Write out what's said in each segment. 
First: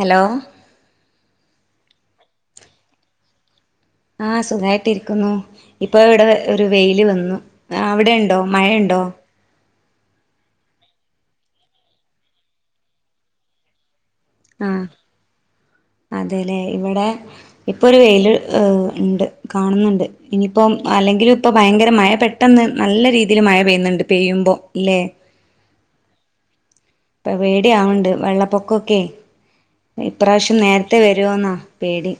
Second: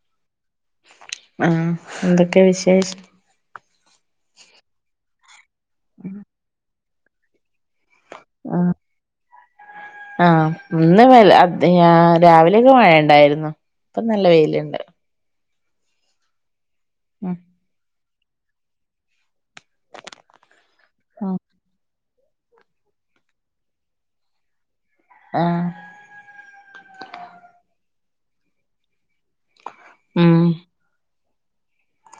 Hello ആഹ് എന്തൊക്കെ വിശേഷം ആഹ് സുഖായിട്ടിരിക്കുന്നു ഇപ്പൊ ഇവിടെ ഒരു വെയില് വന്നു അവിടെ ഡോ ഉണ്ടോ മഴ ആഹ് ഉണ്ടോ ആഹ് ഇന്ന് വ രാവിലെയൊക്കെ മഴണ്ടായിരുന്നു ഇപ്പ നല്ല വൈ ആഹ് അതെല്ലേ ഇവിടെ ഇപ്പൊ ഒരു വെയില് ഇണ്ട് കാണുന്നുണ്ട് ഇനിയിപ്പം ഉം അല്ലെങ്കിലും ഇപ്പ ഭയങ്കര മയപട്ടാ പെട്ടെന്ന് നല്ല രീതിയിൽ മഴ പെയ്യുന്നുണ്ട് പെയ്യുമ്പോൾ ഇല്ലേ ആഹ് ഇപ്പം പേടി ആവണ്ട് വെള്ളപ്പൊക്കൊക്കെ ഉം ഇപ്രാവശ്യം നേരെ ത്തെ വരുമോെന്നാണ് പേടി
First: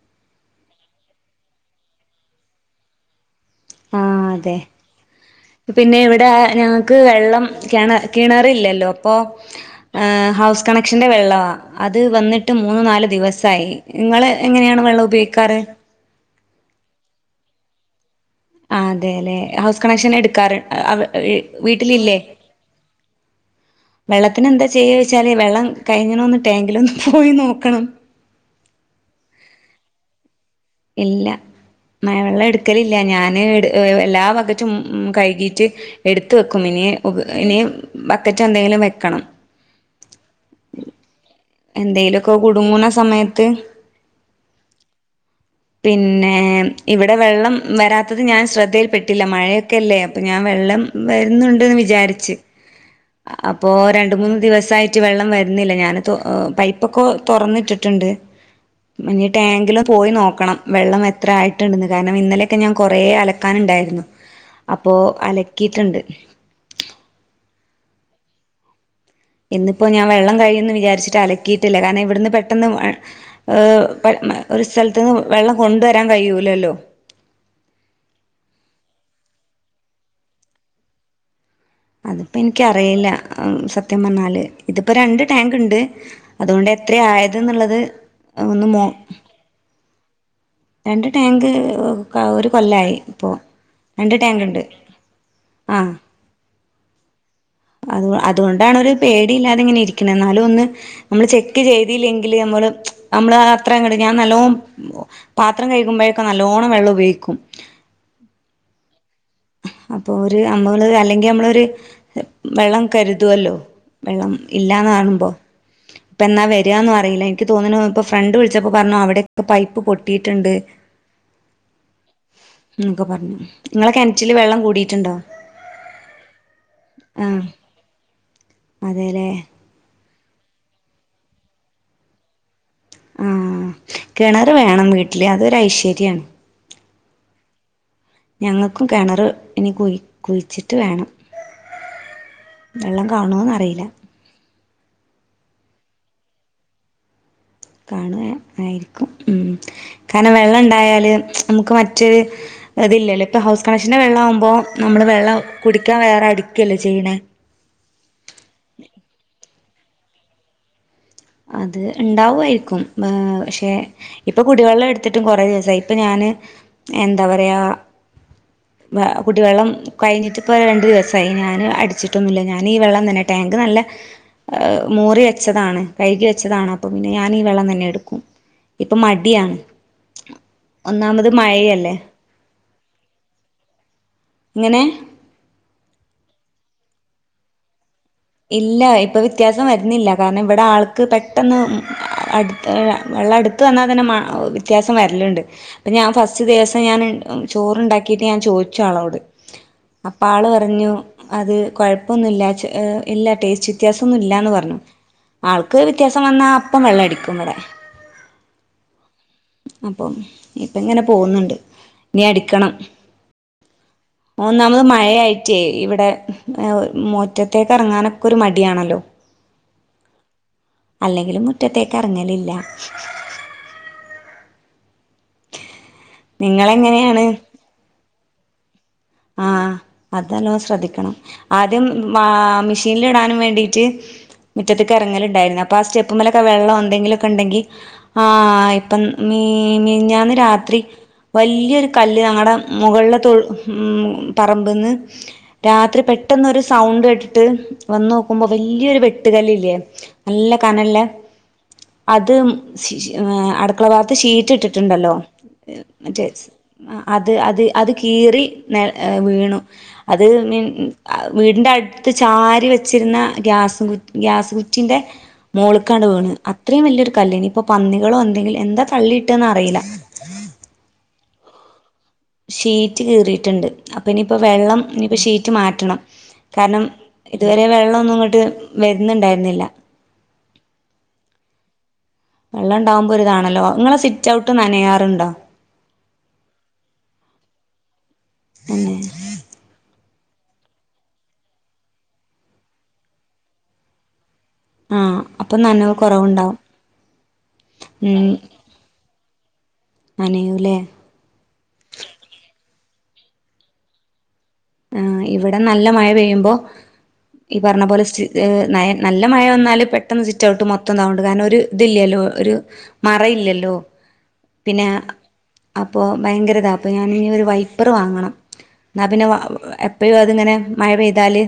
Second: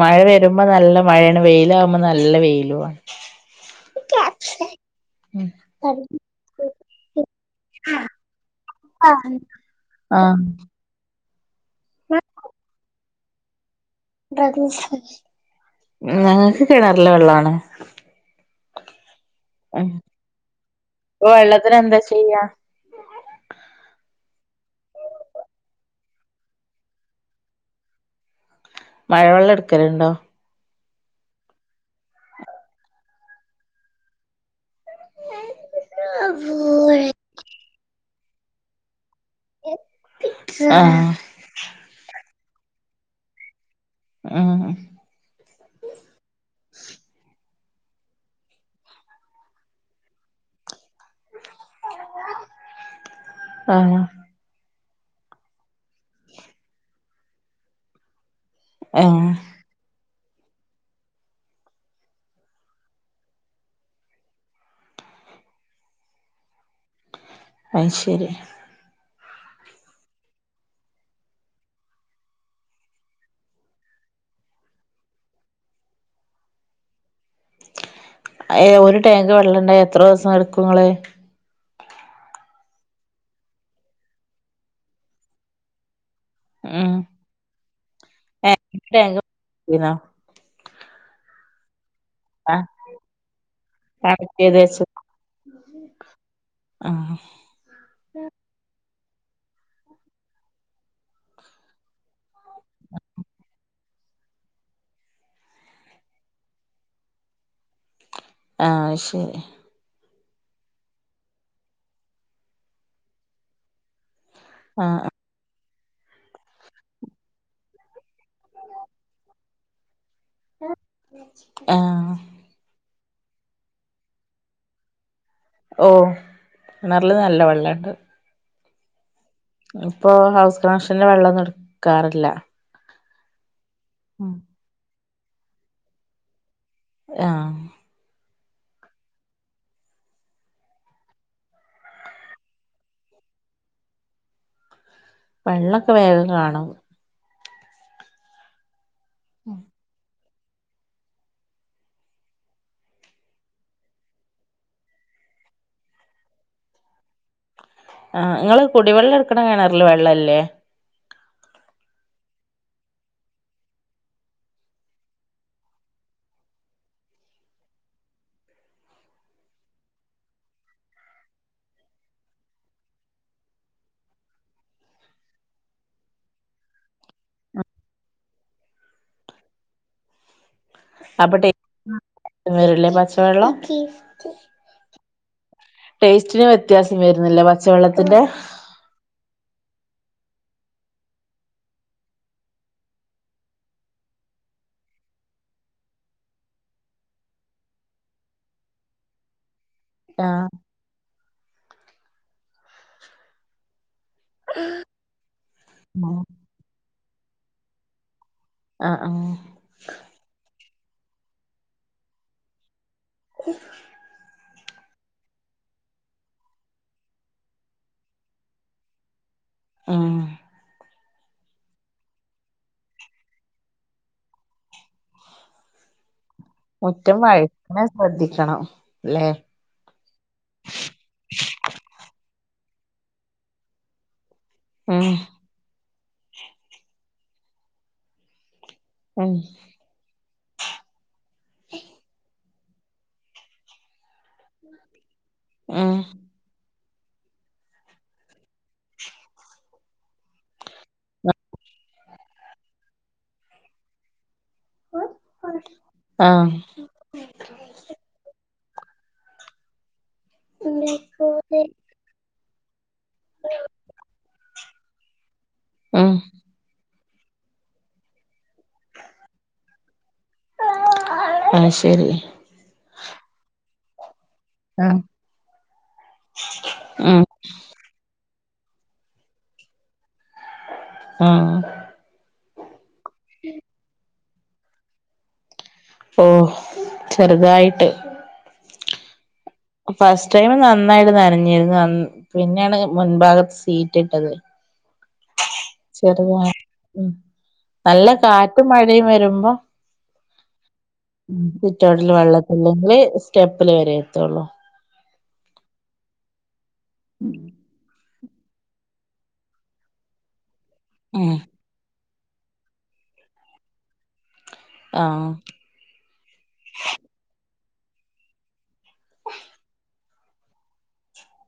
മഴ വരുമ്പോ നല്ല മഴയാണ് വെയില ആകുമ്പോ നല്ല വെയിലവാ ആഹ് അതെ ഉം പിന്നെ ഇവിടെ ഞങ്ങക്ക് വെള്ളം കിണ കിണറില്ലല്ലോ അപ്പൊ ആഹ് ആ ഹൗസ് കണക് ക്ഷെന്റെ വെള്ളാ അത് വന്ന്ട്ട് മൂന്ന് നാല് ദിവസായി നിങ്ങള് എങ്ങനെയാണ് വെള്ളം ഉപയോഗിക്കാറ് ഞങ്ങക്ക് കിണാറിലെവെള്ളാണ് ആ അതെ അതെലേ ഹൗസ് ഉം കണക്ഷൻ എടുക്കാറ് അവ് ഇപ്പൊ ഈ വെള്ളത്തിന് എന്താ വീട്ടിലില്ലേ ചെയ്യാ വെള്ളത്തിന് എന്താ ചെയ്യായ്ച്ചാല് വെള്ളം കഴിഞ്ഞ്ണൊന്ന് ടാങ്കിലൊന്ന് പോയി നോക്കണം മഴ വെള്ളം എടുക്കലുണ്ടോ ഇല്ല മഴവെള്ളം എടുക്കലില്ല ഞാന് ഇട് ഏ എല്ലാ ബക് റ്റും കഴകീട്ട് എടുത്ത് വെക്കും ഇനി ഉപ് ഇനി ബക്കറ്റ് എന്തെങ്കിലും വെക്കണം ആഹ് എന്തേലോക്കെ കുടുങ്ങുണ സമയത്ത് [unintelligible] പിന്നെ ഇവിടെ വെള്ളം വരാത്തത് ഞാൻ ശ്രദ്ധയിൽ പെട്ടില്ല മഴയൊക്കെല്ലേ അപ്പം ഞാൻ വെള്ളം വരുന്നുണ്ട്ന്ന് വിചാരിച്ച് അപ്പോ ആഹ് രണ്ട് മൂന്ന് ദിവസായി ട്ട്, വെള്ളം വരുന്നില്ല ഞാൻ തോ പൈപ്പൊക്കെ തുറന്നിട്ടിട്ടുണ്ട് ഇനി ആഹ് ടാങ്കില് പോയി നോക്കണം വെള്ളം എത്ര ആയിട്ടണ്ടെന്ന് കാരണം ഇന്നലെയൊക്കെ ഞാൻ കുറേ അലക്കാനുണ്ടായിരുന്നു അപ്പോ അലക്കീട്ടുണ്ട് അയ്ശെരി ഇന്നിപ്പോ ഞാൻ വെള്ളം കഴിയുന്ന് വിചാരിച്ചിട്ട് അലക്കീട്ടില്ല കാരണം ഇവിടുന്ന് പെട്ടെന്ന് മഴ് മ മഴ ഒരു സ്ഥലത്തുന്ന് വെള്ളം കൊണ്ടുവരാൻ കഴിയൂലല്ലോ ഏഹ് ഒരു ടാങ്ക് വെള്ളണ്ടായാ എത്രുസം എടുക്കും ഇങ്ങള് അതിപ്പോ ഇൻക്ക് അറിയില്ല സത്യം പറഞ്ഞാല് ഇതിപ്പോ രണ്ട് ടാങ്ക് ഇണ്ട് അതൊണ്ട് ഉം എത്ര ആയത് എന്നുള്ളത് ഏ ഒന്ന് മോ ടാങ്ക് [unintelligible] രണ്ട് ടാങ്ക് ഒ ഒരു ആ കൊല്ലായി ഇപ്പൊ രണ്ട് ടാങ്ക്ണ്ട് ആഹ് അതു അതുകൊണ്ടാണ് ഒരു പേടി ഇല്ലാതെ ഇങ്ങനെ ഇരിക്ക്ണേ എന്നാലും ഒന്ന് അമ്മള് ചെക്ക് ചെയ്തില്ലെങ്കില് അമ്മള് അമ്മള് ആ അത്രങ്ങണ്ട് ഞാൻ നല്ലോം പാത്രം കഴികുമ്പോഴൊക്കെ നല്ലോണ്ണം വെള്ളം ഉപയോഗിക്കും ആഹ് അയ്ശെരി അപ്പോ ഒരു അമ്മള് അല്ലെങ്കി നമ്മളൊരു വെള്ളം കരുതുവല്ലോ വെള്ളം ആ ഇല്ലാന്ന് കാണുമ്പോ ഇപ്പെന്നാ വരാന്ന് അറിയില്ല എനിക്ക് തോന്നുണു ഇപ്പൊ ഫ്രണ്ട് വിളിച്ചപ്പോ പറഞ്ഞു അവിടൊക്കെ പൈപ്പ് പൊട്ടീട്ടുണ്ട് ആ ന്നൊക്കെ പറഞ്ഞു ഇങ്ങളെ കെണ്റ്റില് വെള്ളം കൂടീട്ടുണ്ടോ ഓഹ് കിണറില് നല്ല വെള്ളണ്ട് അതെലേ ഇപ്പൊ ഹൗസ് കണക്ഷന്റെ വെള്ളൊന്നും എടുക്കാറില്ല ഉം ഉം കിണറ് വേണം വീട്ടില് അതൊരു ഐശ്വര്യാണ് ആഹ് ഞങ്ങക്കും കിണറ് ഇനി കുയ് കുയ്ച്ചിട്ട് വേണം വെള്ളം കാണൊന്ന് അറിയില്ല വെള്ളൊക്കെ വേഗം കാണും കാണും ഏ ആയിരിക്കും ഉം കാരണം വെള്ളം ഇണ്ടായാല് നമുക്ക് മറ്റ് അത് ഇല്ലല്ലോ ഇപ്പൊ ഹൗസ് കണക്ഷന്റെ വെള്ളാവുമ്പോ നമ്മള് വെള്ളം കുടിക്കാൻ വേറെ അടിക്കല്ലോ ചെയ്യണേ ആഹ് ഇങ്ങള് കുടിവെള്ളം എടുക്കണ കെണറില് വെള്ളല്ലേ അത് ഇണ്ടാവുമായിരിക്കും വേ പക്ഷെ ഇപ്പൊ കുടിവെള്ളം എടുത്തിട്ടും കുറേ ദിവസായി ഇപ്പൊ ഞാന് എന്താ പറയാ വേ കുടിവെള്ളം കഴിഞ്ഞിട്ടിപ്പോ രണ്ട് ദിവസായി ഞാന് അടിച്ചിട്ടൊന്നുല്ല ഞാന് ഈ വെള്ളം തന്നെ ടങ്ക് നല്ല ഏഹ് മോറി വെച്ചതാണ് കഴുകി വെച്ചതാണ് അപ്പ പിന്നെ ഞാന് ഈ വെള്ളം തന്നെ എടുക്കും ഇപ്പൊ മടിയാണ് ഒന്നാമത് അപ്പോ ടാ മഴയല്ലേ വരല്ലേ പച്ചവെള്ളം ഇങ്ങനെ ടേസ്റ്റിന് വ്യത്യാസം വരുന്നില്ലേ പച്ചവെള്ളത്തിന്റെ? ഇല്ല ഇപ്പോ വ്യത്യാസം വരുന്നില്ല കാരണം ഇവിടെ ആൾക്ക് പെട്ടെന്ന് അടുത്ത് വെള്ള ത്ത് വന്നാ തന്നെ മ വ്യത്യാസം വരല്ണ്ട് അപ്പ ഞാൻ ഫസ്റ്റ് ദിവസം ഞാൻ ചോറുണ്ടാക്കിട്ട് ഞാൻ ചോയ്ച്ചു ആളോട് അപ്പ ആ ആള് പറഞ്ഞു അത് കൊഴപ്പൊന്നുല്ലാച്ച് ഇല്ല ടേസ്റ്റ് വ്യത്യാസം ഒന്നും ഇല്ലാന്ന് പർഞ്ഞു ആൾക്ക് വ്യത്യാസം വന്നാ അപ്പം വെള്ളം അടിക്കും ഇവടെ അ ആഹ് ആഹ് അപ്പം ഇപ്പ ഇങ്ങനെ പോകുന്നുണ്ട് ഇനി അടിക്കണം [unintelligible] ഒന്നാമത് മഴയായിട്ടേ ഇവടെ മുറ്റത്തെ എറങ്ങാനൊക്കെ ഒരു മടിയാണല്ലോ ആഹ് അല്ലെങ്കിലും മുറ്റത്തേക്ക് എറങ്ങലില്ല മുറ്റം നിങ്ങളെങ്ങനെയാണ് വഴ്ക്ക്ണെ ശ്രദ്ധിക്കണം ല്ലേ ആഹ് അതല്ലോം ശ്രദ്ധിക്കണം ആദ്യം മാ മെഷീല് ഇടാനും വേണ്ടിട്ട് മുറ്റത്ത്ക്ക് ഉം എറങ്ങലുണ്ടായിരുന്നു പ്പ സ്റ്റെപ്പുമലൊക്കെ വെള്ളം എന്തെങ്കിലുക്കെ ഇണ്ടെങ്കി ആഹ് ഇപ്പം ഉം മീ മിൻഞ്ഞാന്ന് രാത്രി വല്ല്യോരു കല്ല് ഞങ്ങടെ മുകളിലെ തൊടു ഉം പറമ്പ്ന്ന് രാത്രി പെട്ടെന്നൊരു സൗണ്ട് കേട്ടിട്ട് വന്ന് നോക്കുമ്പോ വല്ല്യോരു വെട്ടുകല്ല്ല്ലേ നല്ല കനല്ലേ അത് അട്ക്കള ഭാഗത്ത് ഷീറ്റ് ഉം ഇട്ടിട്ടുണ്ടല്ലോ മറ്റേ ആഹ് അത് അത് അത് കീറി നെ വീണു അത് വീടിന്റെ അടുത്ത് ചാരി വെച്ചിരുന്ന ഗ്യാസ് ഗ്യാസ് കുറ്റിന്റെ മോള്ക്കാണ്ട് ഉം വീണ് അത്രയും വല്ല്യോരു കല്ല്നി ഇപ്പൊ പന്നികളോ എന്തെങ്കിലും എന്താ തള്ളിയിട്ടത്ന്ന് അറീല അത് ശരി ഷീറ്റ് കീറിട്ട്ണ്ട് അപ്പൊ ഇനിയിപ്പം വെള്ളം ആഹ് ഇനിപ്പം ഷീറ്റ് മാറ്റണം കാരണം ഉം ഇതുവരെ വെള്ളം ഒന്നും ഇങ്ങട്ട് വരുന്നുണ്ടായിരുന്നില്ല ആഹ് വെള്ളംണ്ടാവുമ്പോ ഒരു താണല്ലോ ഇങ്ങളെ സിറ്റൗട്ട് ന്നനയാറുണ്ടോ? ഓഹ് ചെറുതായിട്ട് [unintelligible] ഫസ്റ്റ് ടൈം നന്നായിട്ട് നനഞ്ഞിരുന്നു അന്ന് പിന്നെണ് മുൻഭാഗത്ത് സീറ്റ് ഇട്ടത് ആഹ് അപ്പൊ നനവ് കുറവുണ്ടാവും [unintelligible] നല്ല ഉം കാറ്റും മഴയും വരുമ്പോ നനയൂല്ലേ? സിറ്റൗട്ടില് [unintelligible] സ്റ്റെപ്പില് വരെ എത്തുള്ളൂ ആഹ് ഇവടെ നല്ല മഴ പെയ്യുമ്പോ ഈ പറഞ്ഞ പോലെ സി നല്ല മഴ വന്നാല് പെട്ടെന്ന് സിറ്റഔട്ട് മൊത്തം താവ്ണ്ട് ഉം കാരണം ഒരു ഇതില്ലല്ലോ ഒരു മറയില്ലല്ലോ പിന്നെ ആഹ് അപ്പോ ഭയങ്കരതാ അപ്പ ഞാന് ഒരു വൈപ്പറ് വാങ്ങണം എന്നാ പിന്നെ എപ്പഴും അതിങ്ങനെ മഴ പെയ്താല്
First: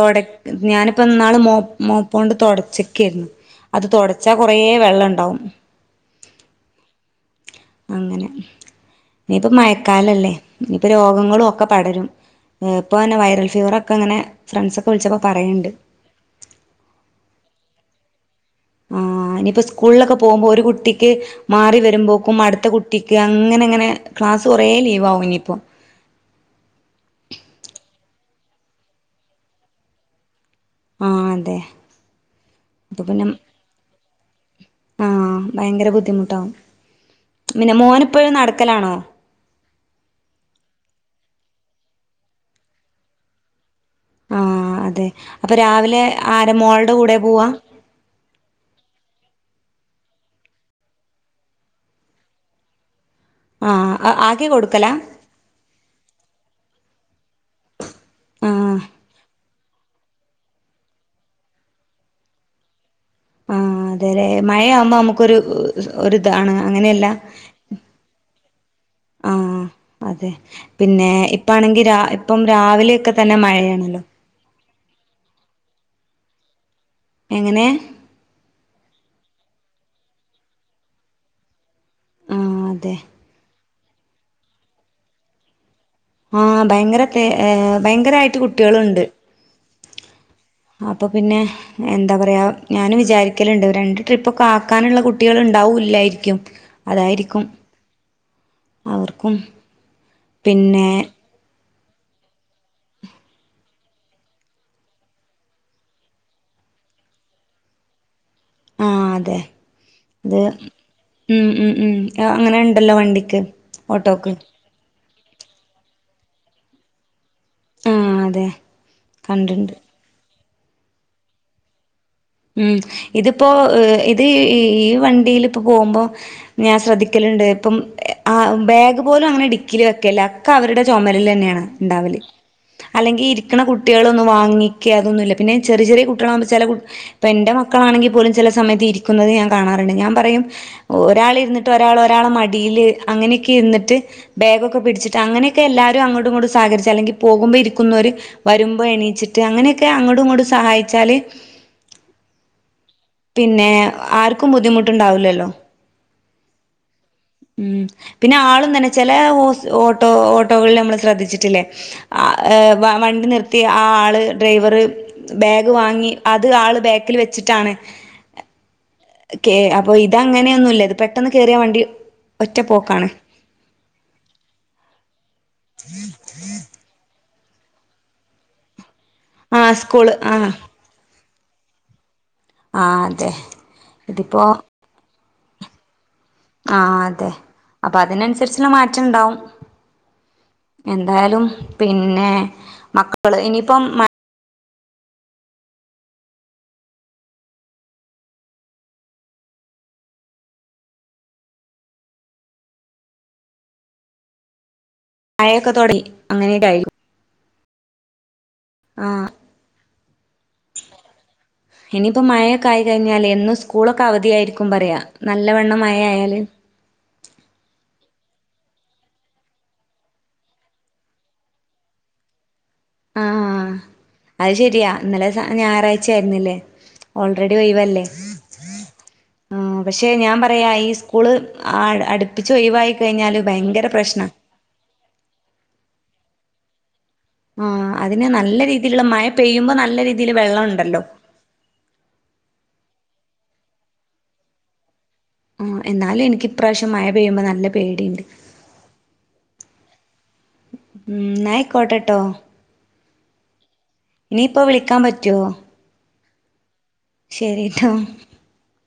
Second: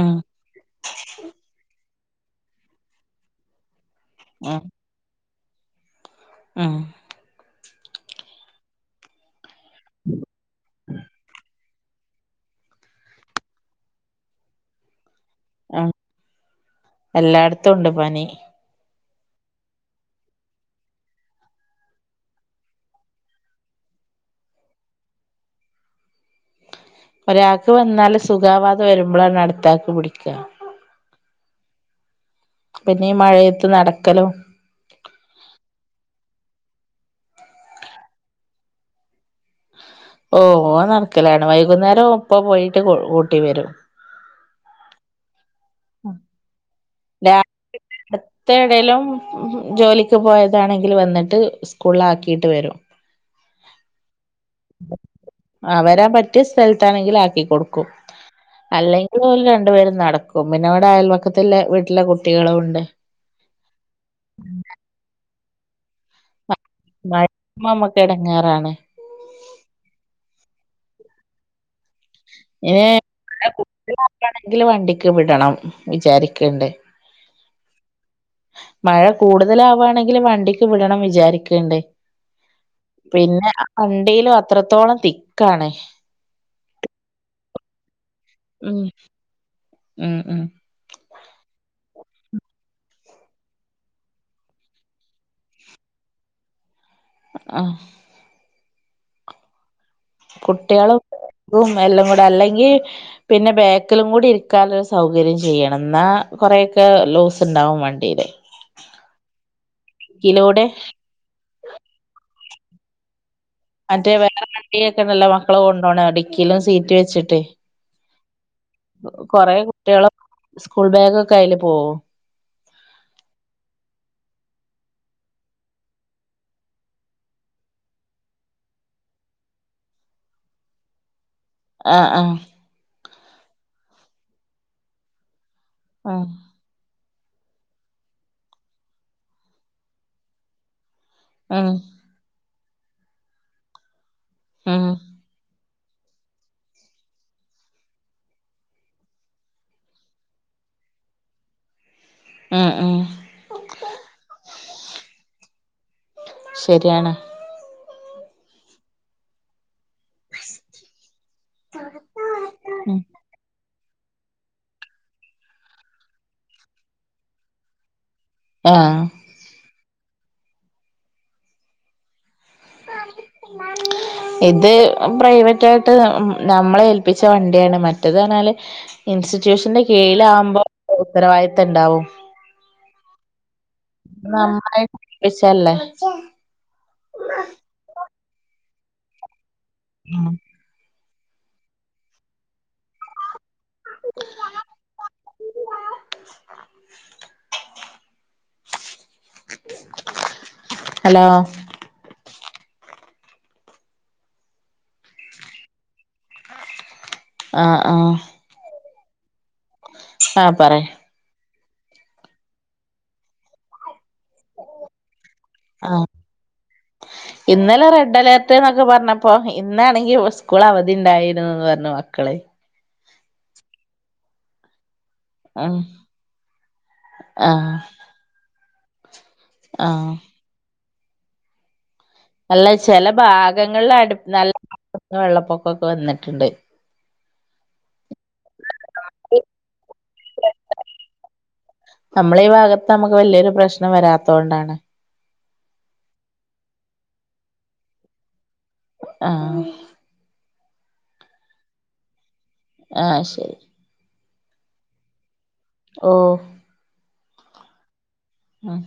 ഉം ഞാനിപ്പോ ന്നാള് മോ മോപ്പൊണ്ട് തുടച്ചക്കെരുന്നു അത് തോ ച്ചാ കൊറേ വെള്ളം ഇണ്ടാവും ആഹ് അങ്ങനെ ഇനിപ്പ മയക്കാലല്ലേ ഇനിപ്പോ രോഗങ്ങളും ഒക്കെ പടരും ഇപ്പോ തന്നെ വൈറൽ ഫീവറൊക്കെങ്ങനെ ഫ്രണ്ട്സൊക്കെ വിളിച്ചപ്പോ പറയ്ണ്ട് ഉം എല്ലാട്ത്തും ണ്ട് പനി ആ ഇനിയിപ്പോ സ്കൂളിലൊക്കെ പോകുമ്പോ ഒരു കുട്ടിക്ക് മാറി വരുമ്പോക്കും അടുത്ത കുട്ടിക്ക് അങ്ങനങ്ങനെ ക്ലാസ് കൊറേ ലീവാവും ഇനിയിപ്പോ ഒരാക്ക് വന്നാല് സുഖാവാതെ വെരുമ്പളാണ് അട്ത്താക്ക് പിടിക്കാ ആഹ് അതെ പിന്നെ ഈ മഴേത്ത് നടക്കലും ആഹ് ഭയങ്കര ബുദ്ധിമുട്ടാവും പിന്നെ മോന് ഇപ്പഴും നടക്കലാണോ ഓ ഓൻ നടക്കലാണ് വൈകുന്നേരം ഇപ്പ പോയിട്ട് കൂട്ടി വെരും ആഹ് അതെ അപ്പൊ രാവിലെ ആരെ മോൾടെ കൂടെ പോവാ ത്തെ എടേലും ജോലിക്ക് പോയതാണെങ്കില് വന്ന്ട്ട് സ്കൂളിലാക്കിട്ട് വെരും ആഹ് അ ആക്കി കൊട്ക്കല വെരാൻ പറ്റിയ സ്ഥലത്താണെങ്കില് ആക്കി കൊടുക്കും ആ അല്ലെങ്കിലോര് രണ്ട് പേരും നടക്കും പ്പപിന്നെ വടെ അയൽവക്കത്ത്ല്ലെ വീട്ടിലെ കുട്ടികളും ണ്ട് ആ അതേലേ മഴയാവുമ്പോ നമുക്കൊരു ഒരിതാണ് അങ്ങനല്ല മഴയാവുമ്പോ നമ്മക്ക് എടങ്ങേറാണ് ആ അതെ പിന്നെ ഇപ്പാണെങ്കി ഇപ്പം രാവിലൊക്കെത്തെന്നെ മഴാണല്ലൊ ക്കാണെങ്കില് വണ്ടിക്ക് വിടണം വിചാരിക്ക്ണ്ട് എങ്ങനെ മഴ കൂടുതലാവാണെങ്കില് വണ്ടിക്ക് വിടണം വിചാരിക്ക്ണ്ട് ആ അതെ പിന്നെ ആ വണ്ടിലും അത്രത്തോളം തിക്കാണ് ആഹ് ഭയങ്കര തെ ഭയങ്കരായിട്ട് ഉം കുട്ട്യാള്ണ്ട് ഉം ഉം അപ്പം പിന്നെ എന്താ പറയാ ഞാനും വിചാരിക്കല്ണ്ട് രണ്ട് ട്രിപ്പൊക്കെ ആക്കാനുള്ള കുട്ട്യാള് ണ്ടാവൂല്ലായിരിക്കും അതായിരിക്കും ആഹ് അവർക്കും പിന്നെ കുട്ട്യാളും ഗും എല്ലാം കൂടെ അല്ലെങ്കി പിന്നെ ബാക്കിലും കൂടി ഇരിക്കാള്ളൊരു സൗകര്യം ചെയ്യണം ന്നാ കൊറേയൊക്കെ ലൂസ് ണ്ടാവും വൺ ണ്ടില് ആഹ് അതെ അത് ഉം ഉം ഉം അങ്ങനെ ണ്ടല്ലോ വണ്ടിക്ക് മറ്റേ വേറെ ഓട്ടോക്ക് വണ്ടിക്കൊക്കെണ്ടല്ലോ മക്കളെ കൊണ്ടോണെ ടിക്കിലും സീറ്റ് വെച്ച്ട്ട് ആ അതെ കൊറെ കണ്ടിണ്ട് കുട്ട്യാളെ സ്കൂൾ ബാഗൊക്കെ അയ്ല് പോവും ഉം ഇതിപ്പോ ഇത് ഈ വണ്ടിലിപ്പ പോമ്പോ ഞാൻ ശ്രദ്ധിക്കല്ണ്ട് ഇപ്പം ആ ബാഗ് പോലും അങ്ങനെ ടിക്കില് വെക്കലില്ല ഒക്കെ അവര്ടെ ചൊമലിലെന്നെണ് ആഹ് ഉണ്ടാവല് ആഹ് അല്ലെങ്കി ഇരിക്ക്ണ കുട്ട്യാളൊന്ന് വാങ്ങിക്കെ അതൊന്നുല്ല പിന്നെ ചെറിയ ചെറിയ ആഹ് കുട്ട്യാളാമ്പൊ ചെല കു ഇപ്പോ ഇന്റെ മക്കളാണെങ്കി പോലും ചെല സമയത്ത് ഇരിക്കുന്നത് ഞാൻ കാണാറുണ്ട് ഞാൻ പറയും ഒരാള്ര്ന്ന്ട്ട് ഉം ഒരാള് ഒരാളെ മടില് അങ്ങനൊക്കെ ഇര്ന്ന്ട്ട് ബാഗൊക്കെ ഉം പിടിച്ച് അങ്ങനൊക്കെല്ലാരും അങ്ങോട്ടും ഇങ്ങോട്ടും സഹകരിച്ച് അല്ലെങ്കി പോകുമ്പോ ഇരിക്കുന്നോര് വരുമ്പോ എണീച്ചിട്ട് അങ്ങനെയൊക്കെ അങ്ങോട്ടും ഇങ്ങോട്ടും സഹായിച്ചാല് ആഹ് ആഹ് പിന്നെ ആർക്കും ബുദ്ധിമുട്ടുണ്ടാവൂലല്ലോ ശരിയാണ് ഉം പിന്നെ ആളും തന്നെ ചെലേ ഓസി ഓ ട്ടോ ഓട്ടോകളിലമ്മള് ശ്രദ്ധിച്ചിട്ടില്ലേ ആ എ വാ ഉം വണ്ടി നിർത്തിയി ആ ആള് ഡ്രൈവർ ബാഗ് വാങ്ങി അത് ആള് ബാക്കില് വെച്ചിട്ടാണ് ആഹ് കേ അപ്പൊ ഇത അങ്ങനെയൊന്നുല്ല ഇത് പെട്ടെന്ന് കേറിയ വണ്ടി ഒറ്റ പോക്കാണ് ഇത് പ്രൈവറ്റായിട്ട് മ് നമ്മള് ഏൽപ്പിച്ച വണ്ടിയാണ് മറ്റേത് പറഞ്ഞാല് ആ ഇൻസ്റ്റിറ്റ്യൂഷന്റെ സ്കൂള് ആ കീഴിലാവുമ്പോ ഉത്തരവാധിത്തണ്ടാവും ആഹ് അതെ ഇതിപ്പോ നമ്മള് ഏൽപിച്ചല്ലേ ആഹ് അതെ അപ്പൊ അതിനനുസരിച്ച്ള്ള മാറ്റണ്ടാവും ഉം എന്തായാലും പിന്നെ മക്കള് ഇനിയിപ്പം [unintelligible] ഹലോ മഴക്കെ തൊടങ്ങി ആഹ് ആഹ് ആഹ് ആഹ് പറയ് ഇനിയിപ്പം മഴൊക്കെ ആയി കഴിഞ്ഞാലെ എന്നും സ്കൂളൊക്കെ അവധിയായിരിക്കും പറയാ നല്ലവണ്ണം മഴ ആഹ് ആയാല് ഇന്നലെ റെഡ് അലേർട്ട്ന്നൊക്കെ പറഞ്ഞപ്പൊ ഇന്നാണെങ്കി സ്കൂള് അവധിണ്ടായിരുന്ന് പറഞ്ഞു മക്കളെ ആഹ് അത് ശരിയാ ഇന്നലെ ഉം ഞായറാഴ്ച ആയിരുന്നില്ലേ ഓൾറെഡി ആഹ് ഒയിവല്ലേ ആഹ് പക്ഷെ ഞാൻ പറയാ ഈ സ്കൂള് അടു അല്ല ചെല ഭാഗങ്ങളില് അടുപ്പി നല്ല വെള്ളപ്പൊക്കൊക്കെ വന്ന്ട്ടുണ്ട് ആഹ് അതിന് നല്ല രീതിയില്ള്ള മഴ പെയ്യുമ്പോ നല്ല രീതിയില് വെള്ളവുണ്ടല്ലോ? നമ്മളെ ഈ ഭാഗത്ത് നമുക്ക് വല്ല്യയൊരു പ്രശ്നം വരാത്തോണ്ടാണ് ആഹ് എന്നാലും എനിക്ക് ഇപ്രാശ്യം മഴ പെയ്യുമ്പോ നല്ല പേടിണ്ട് ആഹ് ഉം ഇന്നാ അയ്ക്കോട്ടെ ട്ടോ ആഹ് ശരി ഇനിയിപ്പൊ വിളിക്കാം പറ്റോ? ഓഹ് ശെരിട്ടോ ആഹ്